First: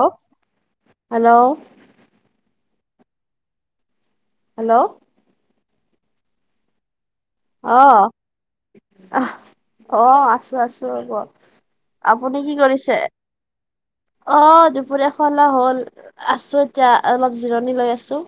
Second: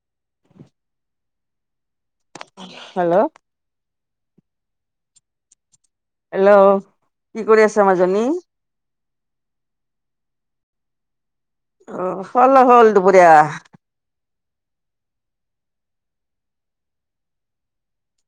Hello hello hello hello hello কি কৰি আছা মাজনী? আহ অ আছো আছো ৰব অ আপুনি কি হল হ'ল কৰিছে? দুপৰীয়া অ দুপৰীয়া খোৱা লোৱা হ'ল আছো এতিয়া অলপ জিৰণি লৈ আছো।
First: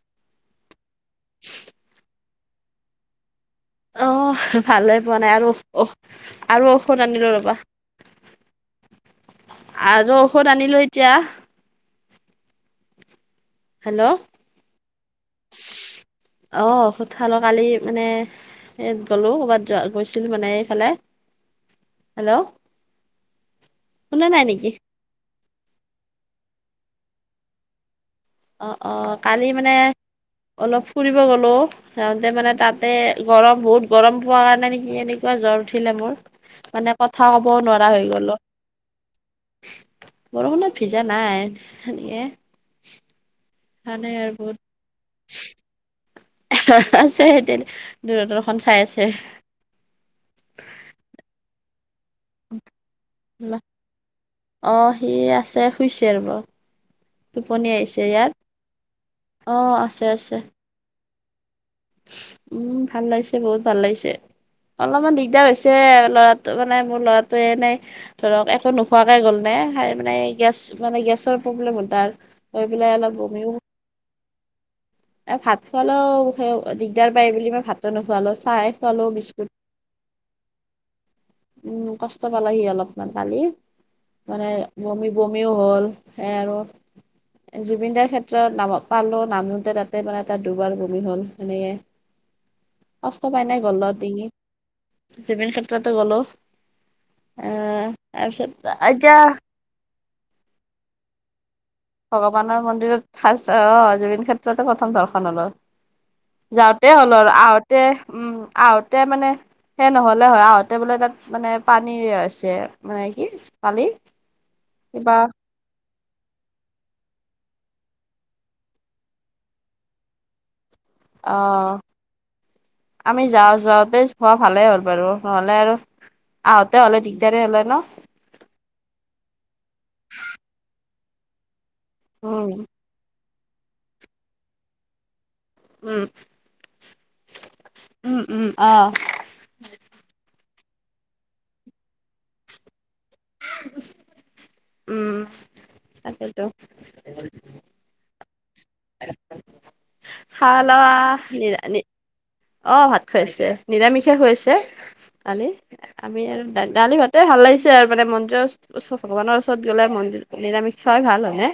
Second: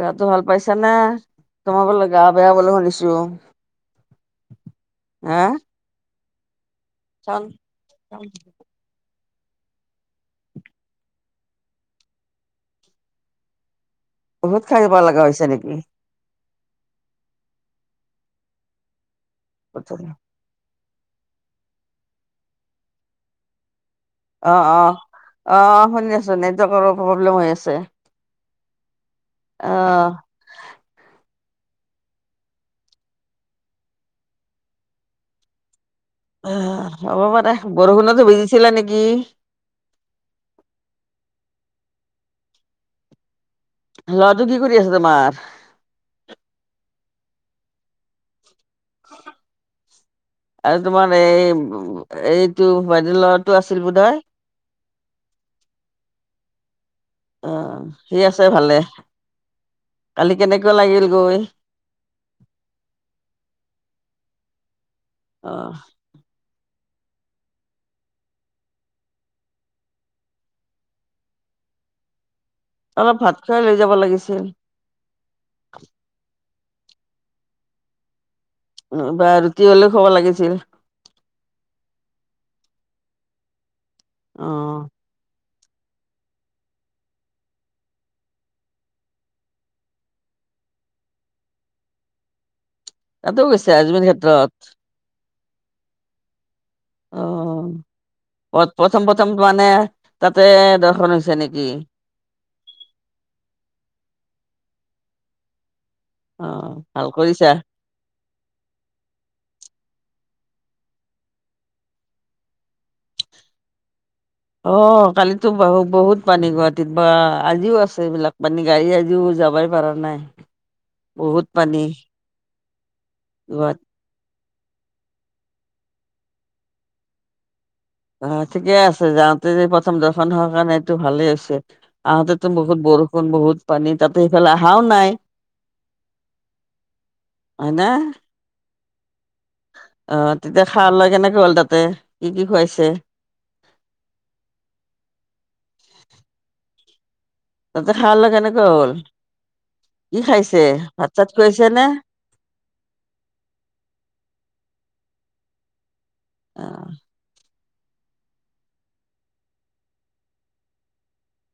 গাটো ভাল পাইছানে তোমাৰ বোলে গা বেয়া বুলি শুনিছো অহ ভালে পোৱা নাই হা আৰু আৰু ঔষধ আনিলো ৰ'বা আৰু ঔষধ আনিলো এতিয়া হেল্ল' বহুত খাইব লগা হৈছে নেকি অ ঔষধ খালোঁ কালি মানে এ গ'লো কৰ'ৰবাত গৈছিল মানে এইফালে হেল্ল' শুনা নাই অ নেকি? অ অ অ শুনি আছো নেটৱৰ্কৰো প্ৰব্লেম হৈ আছে অঁ অঁ কালি মানে আহ অলপ ফুৰিব গ'লোঁ যাওঁতে মানে তাতে গৰম বহুত গৰম পোৱা কাৰণে নেকি এনেকুৱা জ্বৰ উঠিলে মোৰ। মানে আহ কথা হ'ব ক'বও পাৰে নোৱাৰা হৈ বৰষুণটো গ'লো ভিজিছিলা নেকি বৰষুণত ভিজা নাই সেনেকে। মানে আৰু লৰাটো বহুত কি কৰি আছে তোমাৰ? আছে সতে দূৰদৰ্শন চাই আছে আৰু তোমাৰ এই এইটো বাইদেউ ল'ৰাটো আছিল বুধ হয়। অ সি আছে শুইছে ৰব অ টোপনি আহিছে ঠিক ইয়াৰ আছে ভালে অ আছে কালি আছে কেনেকুৱা লাগিল গৈ। উম ভাল লাগিছে বহুত ভাল লাগিছে অলপমান দিগদাৰ অ হৈছে লৰা ত' মানে মোৰ ল'ৰাটোৱে এনেই ধৰক একো নোখোৱাকে গ'ল নে মানে গেছ মানে গেছৰ প্ৰব্লেম হ'ল তাৰ হৈ পেলাই অলপ ভাত বমিও খোৱাই লৈ যাব লাগিছিল এ ভাত খোৱালেও দিগদাৰ পাই বুলি মই ভাতটো নোখোৱালো চাই বা ৰুটি হ'লেও খুওৱা ব লাগিছিল উম কষ্ট পালে সি অলপমান কালি মানে অ বমি বমিও হ'ল সে আৰু জুবিনদাৰ ক্ষেত্ৰত নাম পালো নামোতে তাত মানে তাত দুবাৰ বমি হ'ল সেনেকে কষ্ট তাতো পাই নাই গৈছে গলত আজমেৰ ডিঙিত ক্ষেত্ৰত জুবিন ক্ষেত্ৰতে গলো অ আহ তাৰপিছত প্ৰথম এতিয়া প্ৰথম মানে তাতে দৰ্শন হৈছে নেকি ভগৱানৰ মন্দিৰত ফাৰ্ষ্ট অ জুবিন ক্ষেত্ৰতে প্ৰথম দৰ্শনৰ হলো অ যাওঁতে ভাল হ'ল আৰু কৰিছা আহোতে উম আহোঁতে মানে সেই নহলে হয় আহোঁতে বোলে তাত মানে পানী হৈছে মানে কি কালি অ কিবা কালি বাহু বহুত পানী গুৱাহাটীত বা আজিও আছে এইবিলাক পানী গাড়ী আজিও যাবাই পাৰা নাই অ বহুত পানী আমি যাওঁ গুৱাহাটী যাওঁতে খোৱা ভালেই হ'ল বাৰু নহ'লে আৰু আহঁতে হ'লে দিগদাৰ হ'লে ন অ ঠিকে আছে যাওঁতে যে প্ৰথম দৰ্শন হোৱা কাৰণে এইটো ভালেই হৈছে। আহঁতেতো উম বহুত বৰষুণ বহুত পানী তাতে সেইফালে আহাও নাই উম হয় না উম উম আহ অ তেতিয়া খাৱা লোৱা কেনেকে হ'ল তাতে কি কি খুৱাইছে উম তাকেইতো। তাতে খাৱা লোৱা কেনেকুৱা হ'ল কি খাৱা খাইছে লাৱা ভাত চাত নিৰা খোৱাইছে নি নে? অ ভাত খোৱাইছে নিৰামিষে খোৱাইছে কালি আমি আৰু অ', দালি ভাতে ভাল লাগিছে সেয়াৰ মানে মন্দিৰৰ ওচ ওচৰত ভগৱানৰ ওচৰত গ'লে মন নিৰামিষ খোৱাই ভাল হয়নে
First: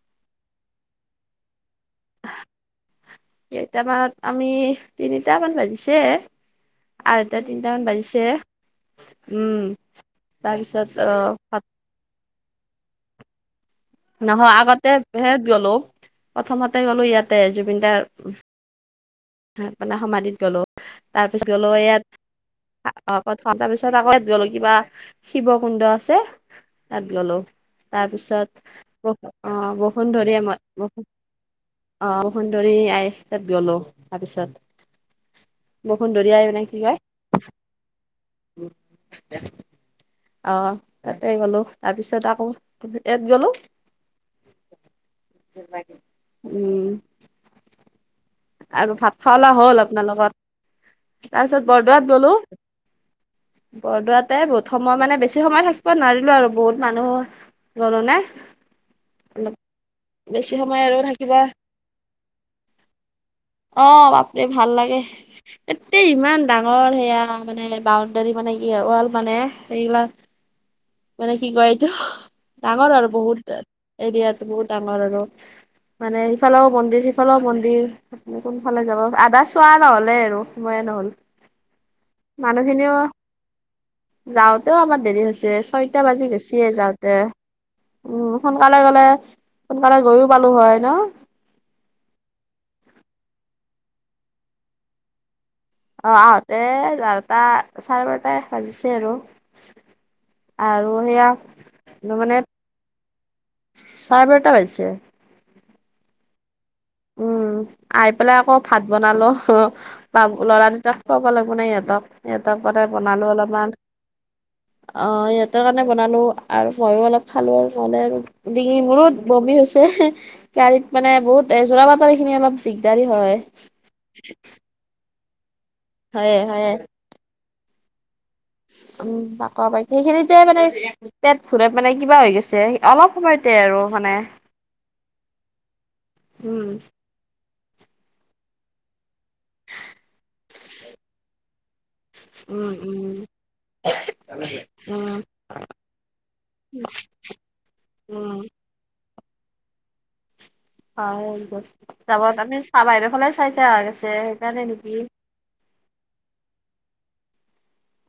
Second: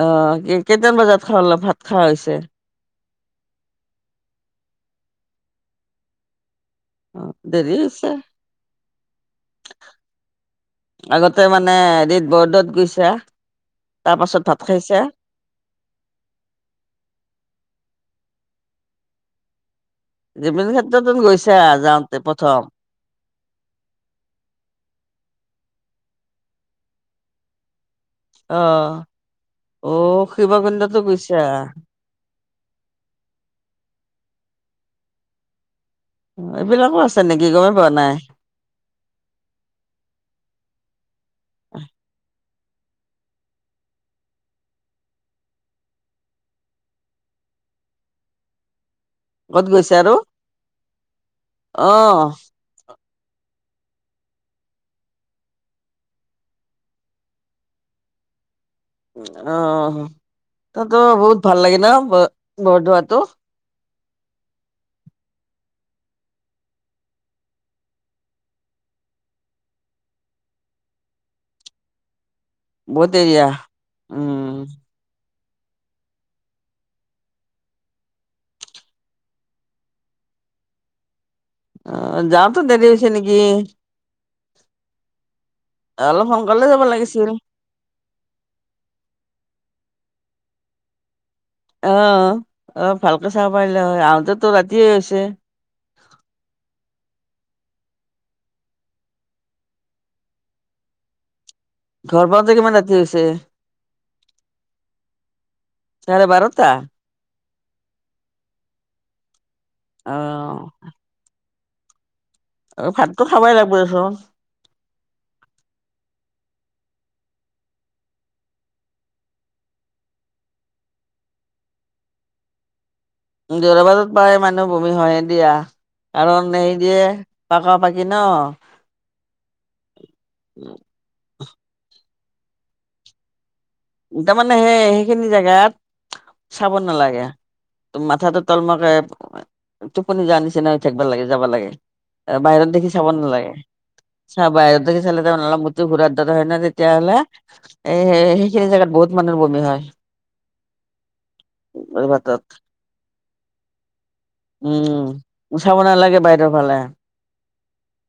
অ কে কেইটা মান বজাত খালা ভাত খাৱা হৈছে কেইটামান আমি তিনিটামান বাজিছে আঢ়ৈ অ', টা, দেৰি তিনিটামান হৈছে। বাজিছে উম তাৰপিছত অ ভাত এদিত বৰদোৱাত গৈছা তাৰ পাছত নহয় ভাত আগতে খাইছা? ভেত গলো প্ৰথমতে গলো ইয়াতে জুবিনদাৰ মানে সমাধিত গলো জুবিন ক্ষেত্ৰতো তাৰ পিছত গৈছা গলো ইয়াত যাওঁতে প্ৰথম? [unintelligible] পিছত আকৌ ইয়াত গলো কিবা শিৱ কুণ্ড আছে তাত গলো তাৰপিছত অ', বস অ অ', বসুন্ধৰীয়া মই শিৱকুণ্ডতো বসু গৈছা? অ সুন্দৰী আইচ তাত গলো তাৰপিছত বসুন্দৰী এইবিলাকো আছে নেকি গমেই পোৱা নাই। উম অহ তাতে গলো তাৰপিছত আকৌ ইয়াত গলো উম আৰু ভাত খাৱা লোৱা ক'ত হ'ল গৈছা আৰু? আপোনালোকৰ তাৰপিছত বৰদোৱাত অ', গ'লো। বৰদোৱাতে বহুত সময় মানে বেছি সময় থাকিব নোৱাৰিলো আৰু বহুত মানুহ গ'লো নে অ অলপ অ হ বেছি সময় আৰু তাতো বহুত থাকিবা ভাল লাগে ন ব বৰদোৱাটো অ বাপৰে ভাল লাগে। এতেই ইমান ডাঙৰ সেয়া মানে বাউণ্ডাৰী মানে ইয়ে ৱাল মানে এইবিলাক [inaudible] মানে কি কয় এইটো ডাঙৰ আৰু বহুত এৰিয়াতো উম বহুত ডাঙৰ আৰু মানে সিফালেও মন্দিৰ সিফালেও মন্দিৰ আপুনি কোনফালে যাব আধা চোৱা নহ'লে আৰু সময়ে নহ'ল। অ যাওঁতে দেৰি মানুহখিনিও হৈছে নেকি যাওঁতেও আমাৰ দেৰি হৈছে ছয়টা অলপ বাজি সোনকালে গৈছে যাব যাওঁতে। লাগিছিল উম সোনকালে গ'লে সোনকালে গৈও পালো হয় ন অহ অ ভালকৈ চাব পাৰিলা হয় আহোতেতো ৰাতিয়ে হৈছে। অ আহোঁতে এঘাৰটা, চাৰে বাৰটাই বাজিছে আৰু। আৰু সেয়া ঘৰ মানে পাওঁতে কিমান ৰাতি হৈছে চাৰে বাৰটা বাজিছে চাৰে বাৰটা উম আহি পেলাই আকৌ ভাত বনালো হু অ বা ল'ৰা দুটা খোৱাবা লাগিব না সিহঁতক সিহঁতৰ আৰু পৰাই ভাতটো বনালোঁ খাবাই লাগব অলপমান। দেচোন অ সিহঁতৰ কাৰণে বনালোঁ আৰু মইয়ো অলপ খালোঁ আৰু নহ'লে আৰু ডিঙি মোৰোত বমি হৈছে গাড়ীত মানে বহুত এ যোৰা বাতৰ এই খিনি অলপ দিগদাৰী হয়। যোৰাবাটত পায় মানুহ বমি হয় দিয়া হয়ে কাৰণ হয়ে সেই দিয়ে পাকা পাকি ন উম বাক বাকীখিনিতে মানে পেট ফুলে মানে কিবা হৈ গৈছে অলপ সময়তে আৰু। মানে তামানে সেই সেইখিনি জেগাত উম চাব নালাগে। মাথাটো তল মূৰাকে টোপনি যোৱাৰ নিচিনা হৈ থাকব লাগে যাব লাগে। এ বাহিৰত উম দেখি চাব উম নালাগে চা বাহিৰত দেখি চালে উম তাৰ মূৰ মূৰটো ঘুৰা দৰে হয় ন' তেতিয়াহ'লে এই সে উম সেইখিনি জেগাত বহুত মানুহৰ বমি হয়। হয় দিয়ক জাবৰ ভাতত কানে চাহ বাহিৰৰ ফালে চাই অহা হৈছে সেইকাৰণে নেকি? উ চাব নালাগে বাহিৰৰ ফালে।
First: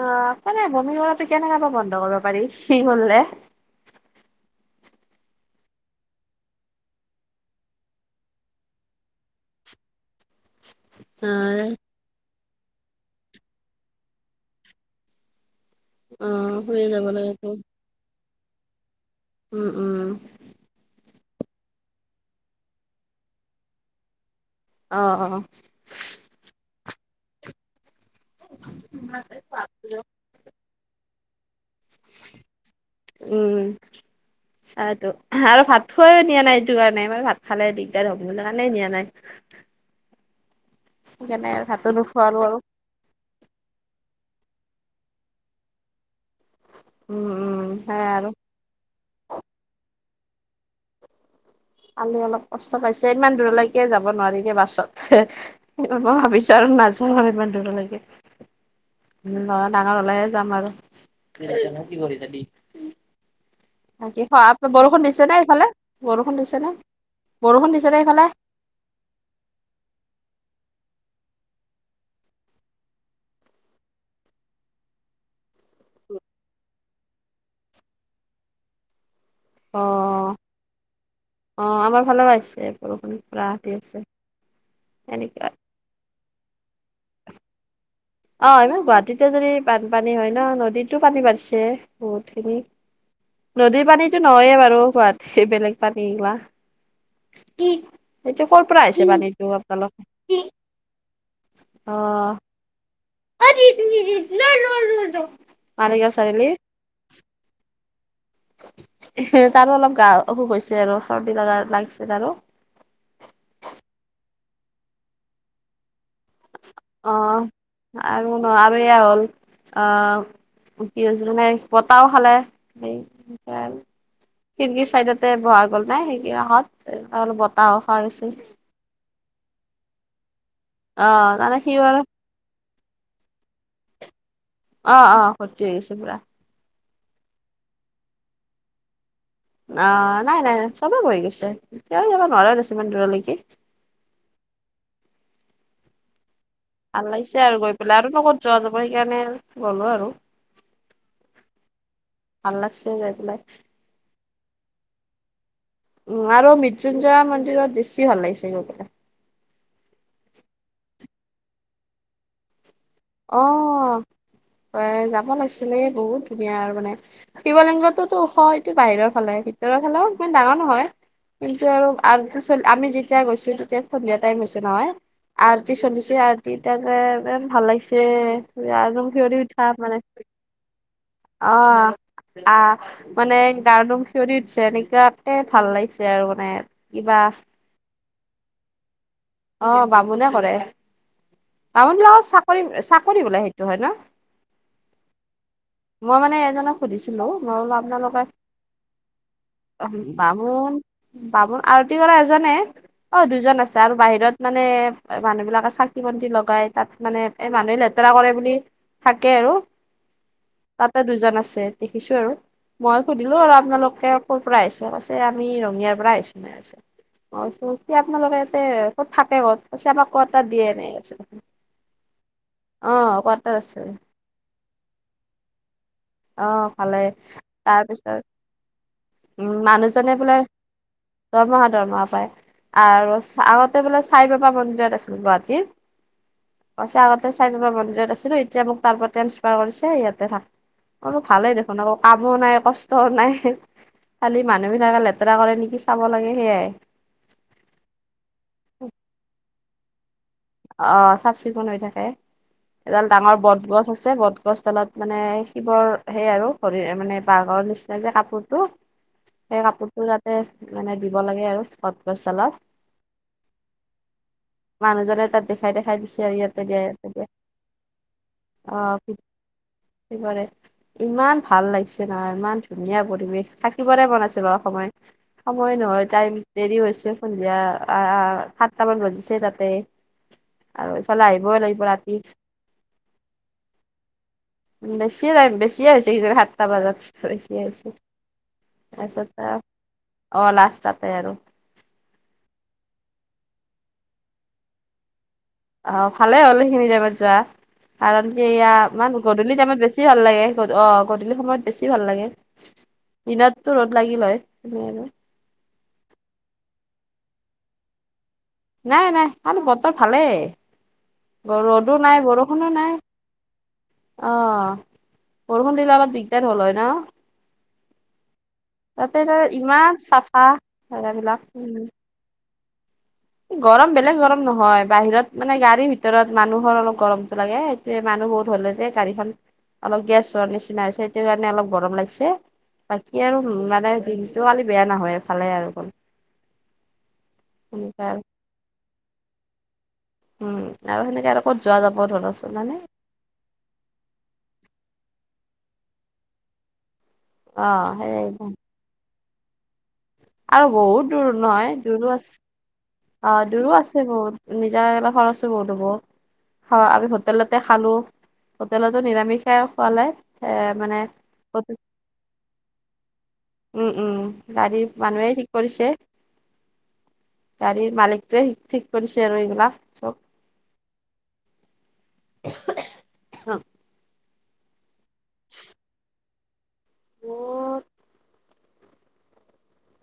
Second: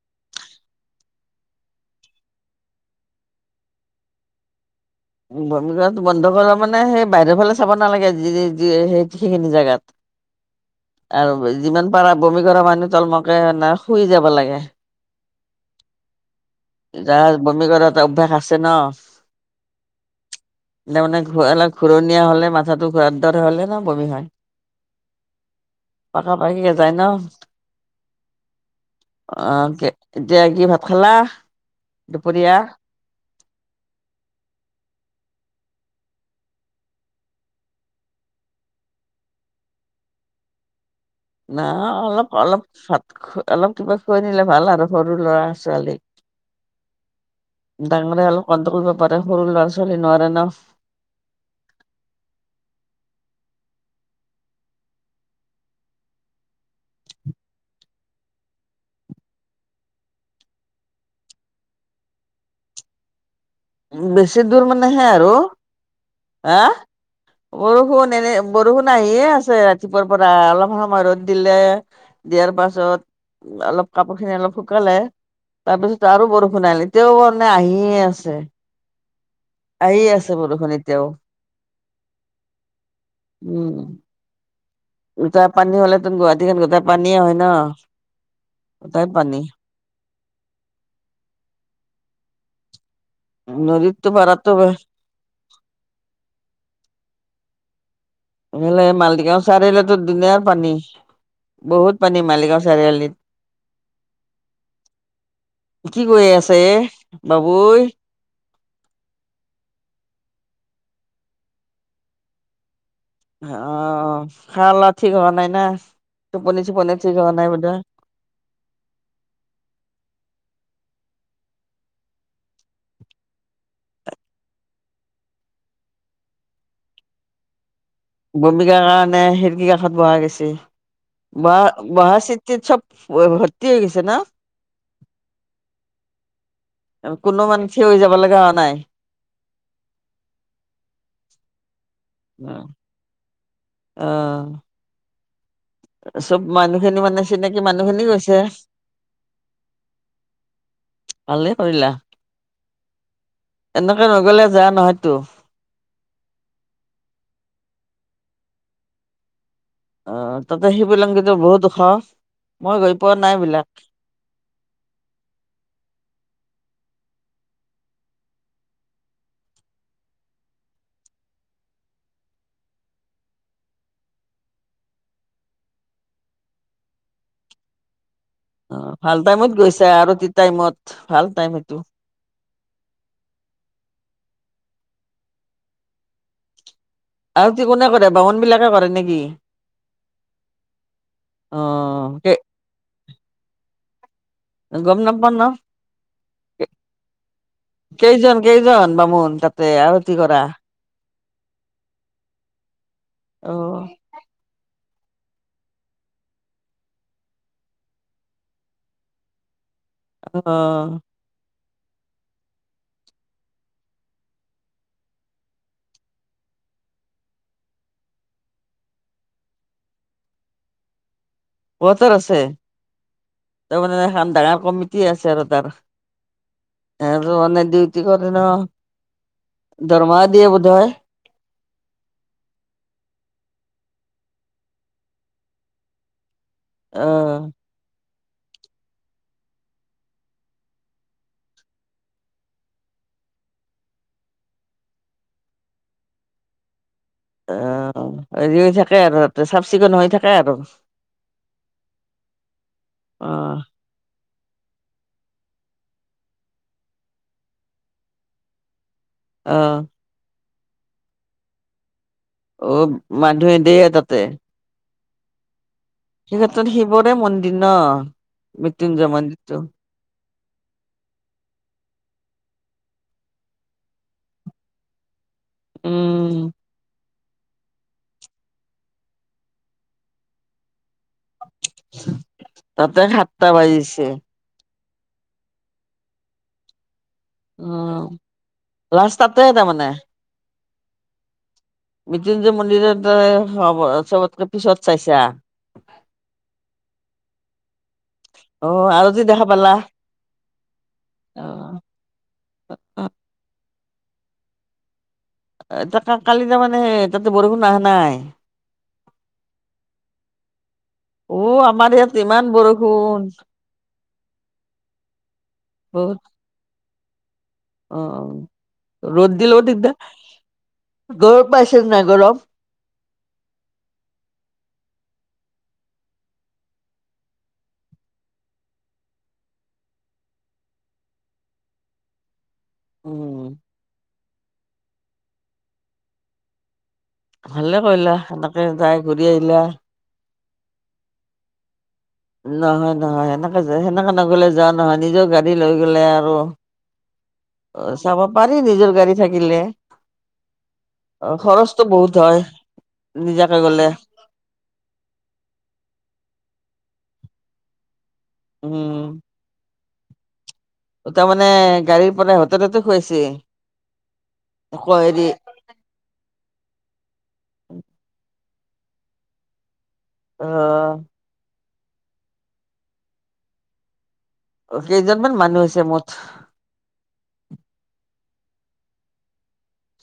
অ কেনেকে বমি হ'লেটো কেনেকা বা বন্ধ কৰিব পাৰি খি হ'লে? বমি কৰাটো বন্ধ কৰা মানে সেই বাহিৰৰ ফালে চাব নালাগে যি যি সেই সেইখিনি জেগাত আৰু নাই যিমান পাৰা বমি কৰা মানুহ তল মূৰাকে না শুই যাব লাগে। উম। যাৰ বমি কৰা এটা অভ্যাস আছে ন'? উম উম। তাৰমানে ঘূ অলপ ঘূৰণীয়া হ'লে মাথাটো ঘূৰাৰ দৰে হ'লে না বমি হয়। অহ অহ। প পাাকিয় যায় ন অ [unintelligible] এতিয়া কি ভাত খালা দুপৰীয়া? উম। [inaudible] এইটো উমহ আৰু ভাত খোৱাইও নিয়া নাই এইটো কাৰণে এবাৰ ভাত খালে দিগদাৰ হ'ব সেইটো কাৰণে নিয়া নাই। সেইকাৰণে না আৰু ভাতো অলপ নোখোৱালো আৰু অলপ ভাত খ অলপ কিবা খুৱাই নিলে ভাল আৰু সৰু ল'ৰা ছোৱালীক। উম উ ডাঙৰে অলপ কণ্ট্ৰল কৰিব পাৰে সৰু ল'ৰা ছোৱালীয়ে নোৱাৰে ন'। কালি অলপ কষ্ট পাইছে ইমান দূৰলৈকে যাব নোৱাৰি দে বাছত সে মই ভাবিছোঁ আৰু নাযাওঁ আৰু ইমান দূৰলৈকে। লৰা ডাঙৰ হ'লেহে যাম আৰু। এতিয়ানো কি কৰিছা দি বেছি বাকী বৰষুণ দিছেনে সেইফালে? হে দিছে নে বৰষুণ এইফালে নেৰে বৰষুণ আহিয়ে আছে ৰাতিপুৱাৰ পৰা অলপ সময় ৰ'দ দিলে দিয়াৰ পাছত অলপ কাপোৰ খিনি অলপ শুকালে। তাৰপিছত আৰু বৰষুণ আহিল এতিয়াও মানে আহিয়ে আছে। আহি আছে অহ, বৰষুণ এতিয়াও অ আমাৰ ফালেও আহিছে বৰষুণ পুৰা দি আছে। এতিয়া এনেকুৱা। পানী হ'লে তোন গুৱাহাটীখন গোটেই পানীয়ে হয় ন'। অ ইমান গোটাই গুৱাহাটীতে পানী যদি বানপানী হয় ন' নদীতো পানী বাঢ়িছে বহুত খিনি। নদীৰ নদীততো পানীটো নহয়ে পাৰতো বাৰু গুৱাহাটীত বেলেগ পানী এইগিলা। এইটো ক'ৰ পৰা এইফালে আহিছে মালিগাঁও পানীটো আপোনালোক চাৰিআলিটোত দোনিয়াৰ পানী। অ বহুত পানী মালিগাঁও চাৰিআলিত। মালিগাঁও চাৰিআলি? বাবোই এহ তাৰো অলপ গা অসুখ হৈছে আৰু চৰ্দি লগা লাগিছে তাৰো। অহ, খাৱা লোৱা ঠিক হোৱা নাই না, টোপনি চোপনি অ ঠিক হোৱা নাই বোধ হয়। আৰু ন' আৰু এয়া হ'ল অহ কি হৈছে মানে বতাহো খালে খিৰিগিৰ চাইদতে বহা গ'ল নাই সেইদিনা হত অলপ বতাহো খোৱা হৈছিল। বমিকাৰ কাৰণে খিৰিকী কাষত বহা গৈছে অ তানে সি বহা আৰু বহা চিত-তিত চব ভৰ্তি হৈ গৈছে ন অ অ খতি হৈ গৈছে পুৰা কোনো মানে থিয় হৈ যাব লগা হোৱা নাই অ নাই নাই চবে বহি গৈছে থিয়হি যাব নোৱাৰে দেচোন ইমান দূৰলৈকে অ মানুহখিনি টান মানে লাগিছে আৰু চিনাকি গৈ পেলাই মানুহখিনি আৰু নো গৈছে ক'ত যোৱা যাব সেইকাৰণে আৰু গলো আৰু ভালে কৰিলা। ভাল লাগছে যাই পেলাই এনেকে নগলে যৱা নহয়তো আৰু মৃত্যুঞ্জয় মন্দিৰত বেছি ভাল লাগিছে গৈ পেলাই অ তাতে হেইবিলাঙ্কিটো বহুত ওখ মই গৈ পোৱা নাই অ বোলে। তই যাব লাগিছিলে বহুত ধুনীয়া আৰু মানে শিৱলিংগতোটো ওখ হয়টো বাহিৰৰ ফালে ভিতৰৰ ফালেও ইমান ডাঙৰ নহয় কিন্তু আৰু আমি যেতিয়া গৈছো তেতিয়া সন্ধিয়া টাইম হৈছে নহয় আৰটি চলিছে আৰটি তাকে ইমান ভাল লাগিছে অ গাৰ নোম ভাল শিয়ঁৰি টাইমত উঠা গৈছা মানে আৰতি টাইমত ভাল টাইম অ সেইটো আহ মানে গাৰ নুম শিয়ৰি উথিছে এনেকুৱাকে ভাল লাগিছে আৰু মানে কিবা হেটি কোনে কৰে বামুণ বিলাকে কৰে নেকি অ বামুণে কৰে অ বামুণ বিলাক কে চাকৰি চাকৰি বোলে সেইটো হয় ন গম নাপাওঁ ন মই মানে এজনক সুধিছিলো মই বোলো আপোনালোকে কেইজন কেইজন বামুণ তাতে আৰতি কৰা বামুণ বামুণ আৰতি কৰা এজনে অ দুজন আছে আৰু বাহিৰত মানে মানুহবিলাকে চাকি-বন্তি লগাই তাত মানে এ মানুহে লেতেৰা কৰে বুলি থাকে আৰু অ তাতে দুজন আছে দেখিছো আৰু মই সুধিলো আৰু আপোনালোকে ক'ৰপৰা আহিছে কৈছে আমি ৰঙিয়াৰ পৰা আহিছো এনেকে মই কৈছো আপোনালোকে ইয়াতে ক'ত থাকে ক'ত আমাক কোৱাটাৰ দিয়া নাই কাৱাটাৰ আছে আছে তাৰমানে এখন ডাঙৰ কমিটি আছে আৰু তাৰ অ ভালে এহেত মানে ডিউটি তাৰপিছত কৰে ন উম মানুহজনে দৰমাহ বোলে দিয়ে বোধ হয় দৰমহা দৰমহা পায় আৰু আগতে বোলে চাই বাবা মন্দিৰত আছিল গুৱাহাটীৰ কৈছে অ আগতে চাই বাবা মন্দিৰত আছিলো এতিয়া মোক তাৰ পৰা ট্ৰেন্সফাৰ কৰিছে ইয়াতে থাক মইবুলো ভালেই দেখোন আকৌ কামো নাই, কষ্টও নাই খালি মানুহ বিলাকে লেতেৰা কৰে নেকি চাব লাগে সেয়াই অ হেৰি হৈ থাকে আৰু চাফ-চিকুণ হৈ থাক অ চাফ-চিকুণ হৈ থাকে এডাল অ ডাঙৰ বট গছ আছে বটগছডালত মানে শিৱৰ সেই আৰু শৰীৰ মানে বাঘৰ নিচিনা যে কাপোৰটো [inaudible] সে কাপোৰতটো যাতে মানে দিব লাগে আৰ বট গছডালত অ মানুহে দিয়ে তাতে মানুহজনে তাত দেখাই দেখাই দিছে সেই আৰু ইয়াতে ক্ষেত্ৰত দিয়া ইয়াতে শিৱৰে দিয়া মন্দিৰ ন মৃত্যুঞ্জয় মন্দিৰটো কিহৰে ইমান ভাল লাগিছে নহয় ইমান ধুনীয়া পৰিৱেশ থাকিবৰে মন আছে বাও সময় সময় নহয় উম টাইম দেৰি হৈছে। সন্ধিয়া সাতটামান বাজিছে তাতে। আৰু এইফালে আহিবই লাগিব ৰাতি তাতে সাতটা বাজিছে। বেছিয়ে বেছিয়ে হৈছে কিজান সাতটা বজাত। বেছিয়ে হৈছে উম লাঞ্চ তাৰপিছত তাতে তাৰমানে। অ লাঞ্চ তাতে আৰু। মৃত্যুঞ্জয় মন্দিৰত তই চবতকে পিছত চাইছা। অ ভালে হ'ল সেইখিনি টাইমত যোৱা। কাৰণ কি এয়া অ ইমান আৰতি দেখা গধূলি পালা টাইমত বেছি ভাল লাগে অ গধূলি সময়ত বেছি ভাল লাগে। অ অ। দিনততটো ৰ'দ লাগিল হয় আৰু। তই কালি যাবানে তাতে বৰষুণ আহা নাই? নাই নাই কালি বতৰ ভালেই অ আমাৰ ৰ'দো ইয়াত নাই ইমান বৰষুণো নাই। বৰষুণ অহ বৰষুণ দিলে অলপ বহুত দিগদাৰ হ'ল হয় ন? অ তাতে ৰ'দ তাত দিলো ইমান চাফা দিগদাৰ। জেগাবিলাক গৰম উম পাইছে নাই গৰম? গৰম বেলেগ গৰম নহয় বাহিৰত মানে গাড়ীৰ ভিতৰত মানুহৰ অলপ গৰমটো লাগে। মানুহ বহুত হলে যে গাড়ীখন অলপ গেছ হোৱাৰ নিচিনা হৈছে সেইটো কাৰণে অলপ গৰম লাগিছে। বাকী আৰু উম মানে দিনটো কালি বেয়া নহয় ভালে আৰু। ভালে সেনেকা কৰিলা আৰু সেনেকে যাই ঘূৰি আহিলা। উম আৰু সেনেকে আৰু ক'ত যোৱা যাব ধৰ নহয় নহয় সেনেকে সেনেকে নগলে যোৱা নহয় নিজৰ গাড়ী লৈ গলে আৰু অ চাব পাৰি নিজৰ গাড়ী থাকিলে। আৰু বহুত অ দূৰো নহয় খৰচটো দূৰো বহুত হয় আছে অ নিজাকে দূৰো গলে আছে বহুত। নিজা গলে খৰচো বহুত হ'ব খোৱা আমি হোটেলতে খালো হোটেলত টো উম নিৰামিষাই খালে এ মানে তাৰ মানে গাড়ীৰ পৰা হোটেলতে খুৱাইছে। উম উম গাডীৰ আকৌ হেৰি মানুহে ঠিক কৰিছে গাড়ীৰ মালিকটোৱে ঠিক কৰিছে আৰু এইবিলাক চব। অহ। [unintelligible] অ কেইজনমান মানুহ হৈছে মুঠ? [unintelligible]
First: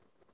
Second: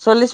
চল্লিছ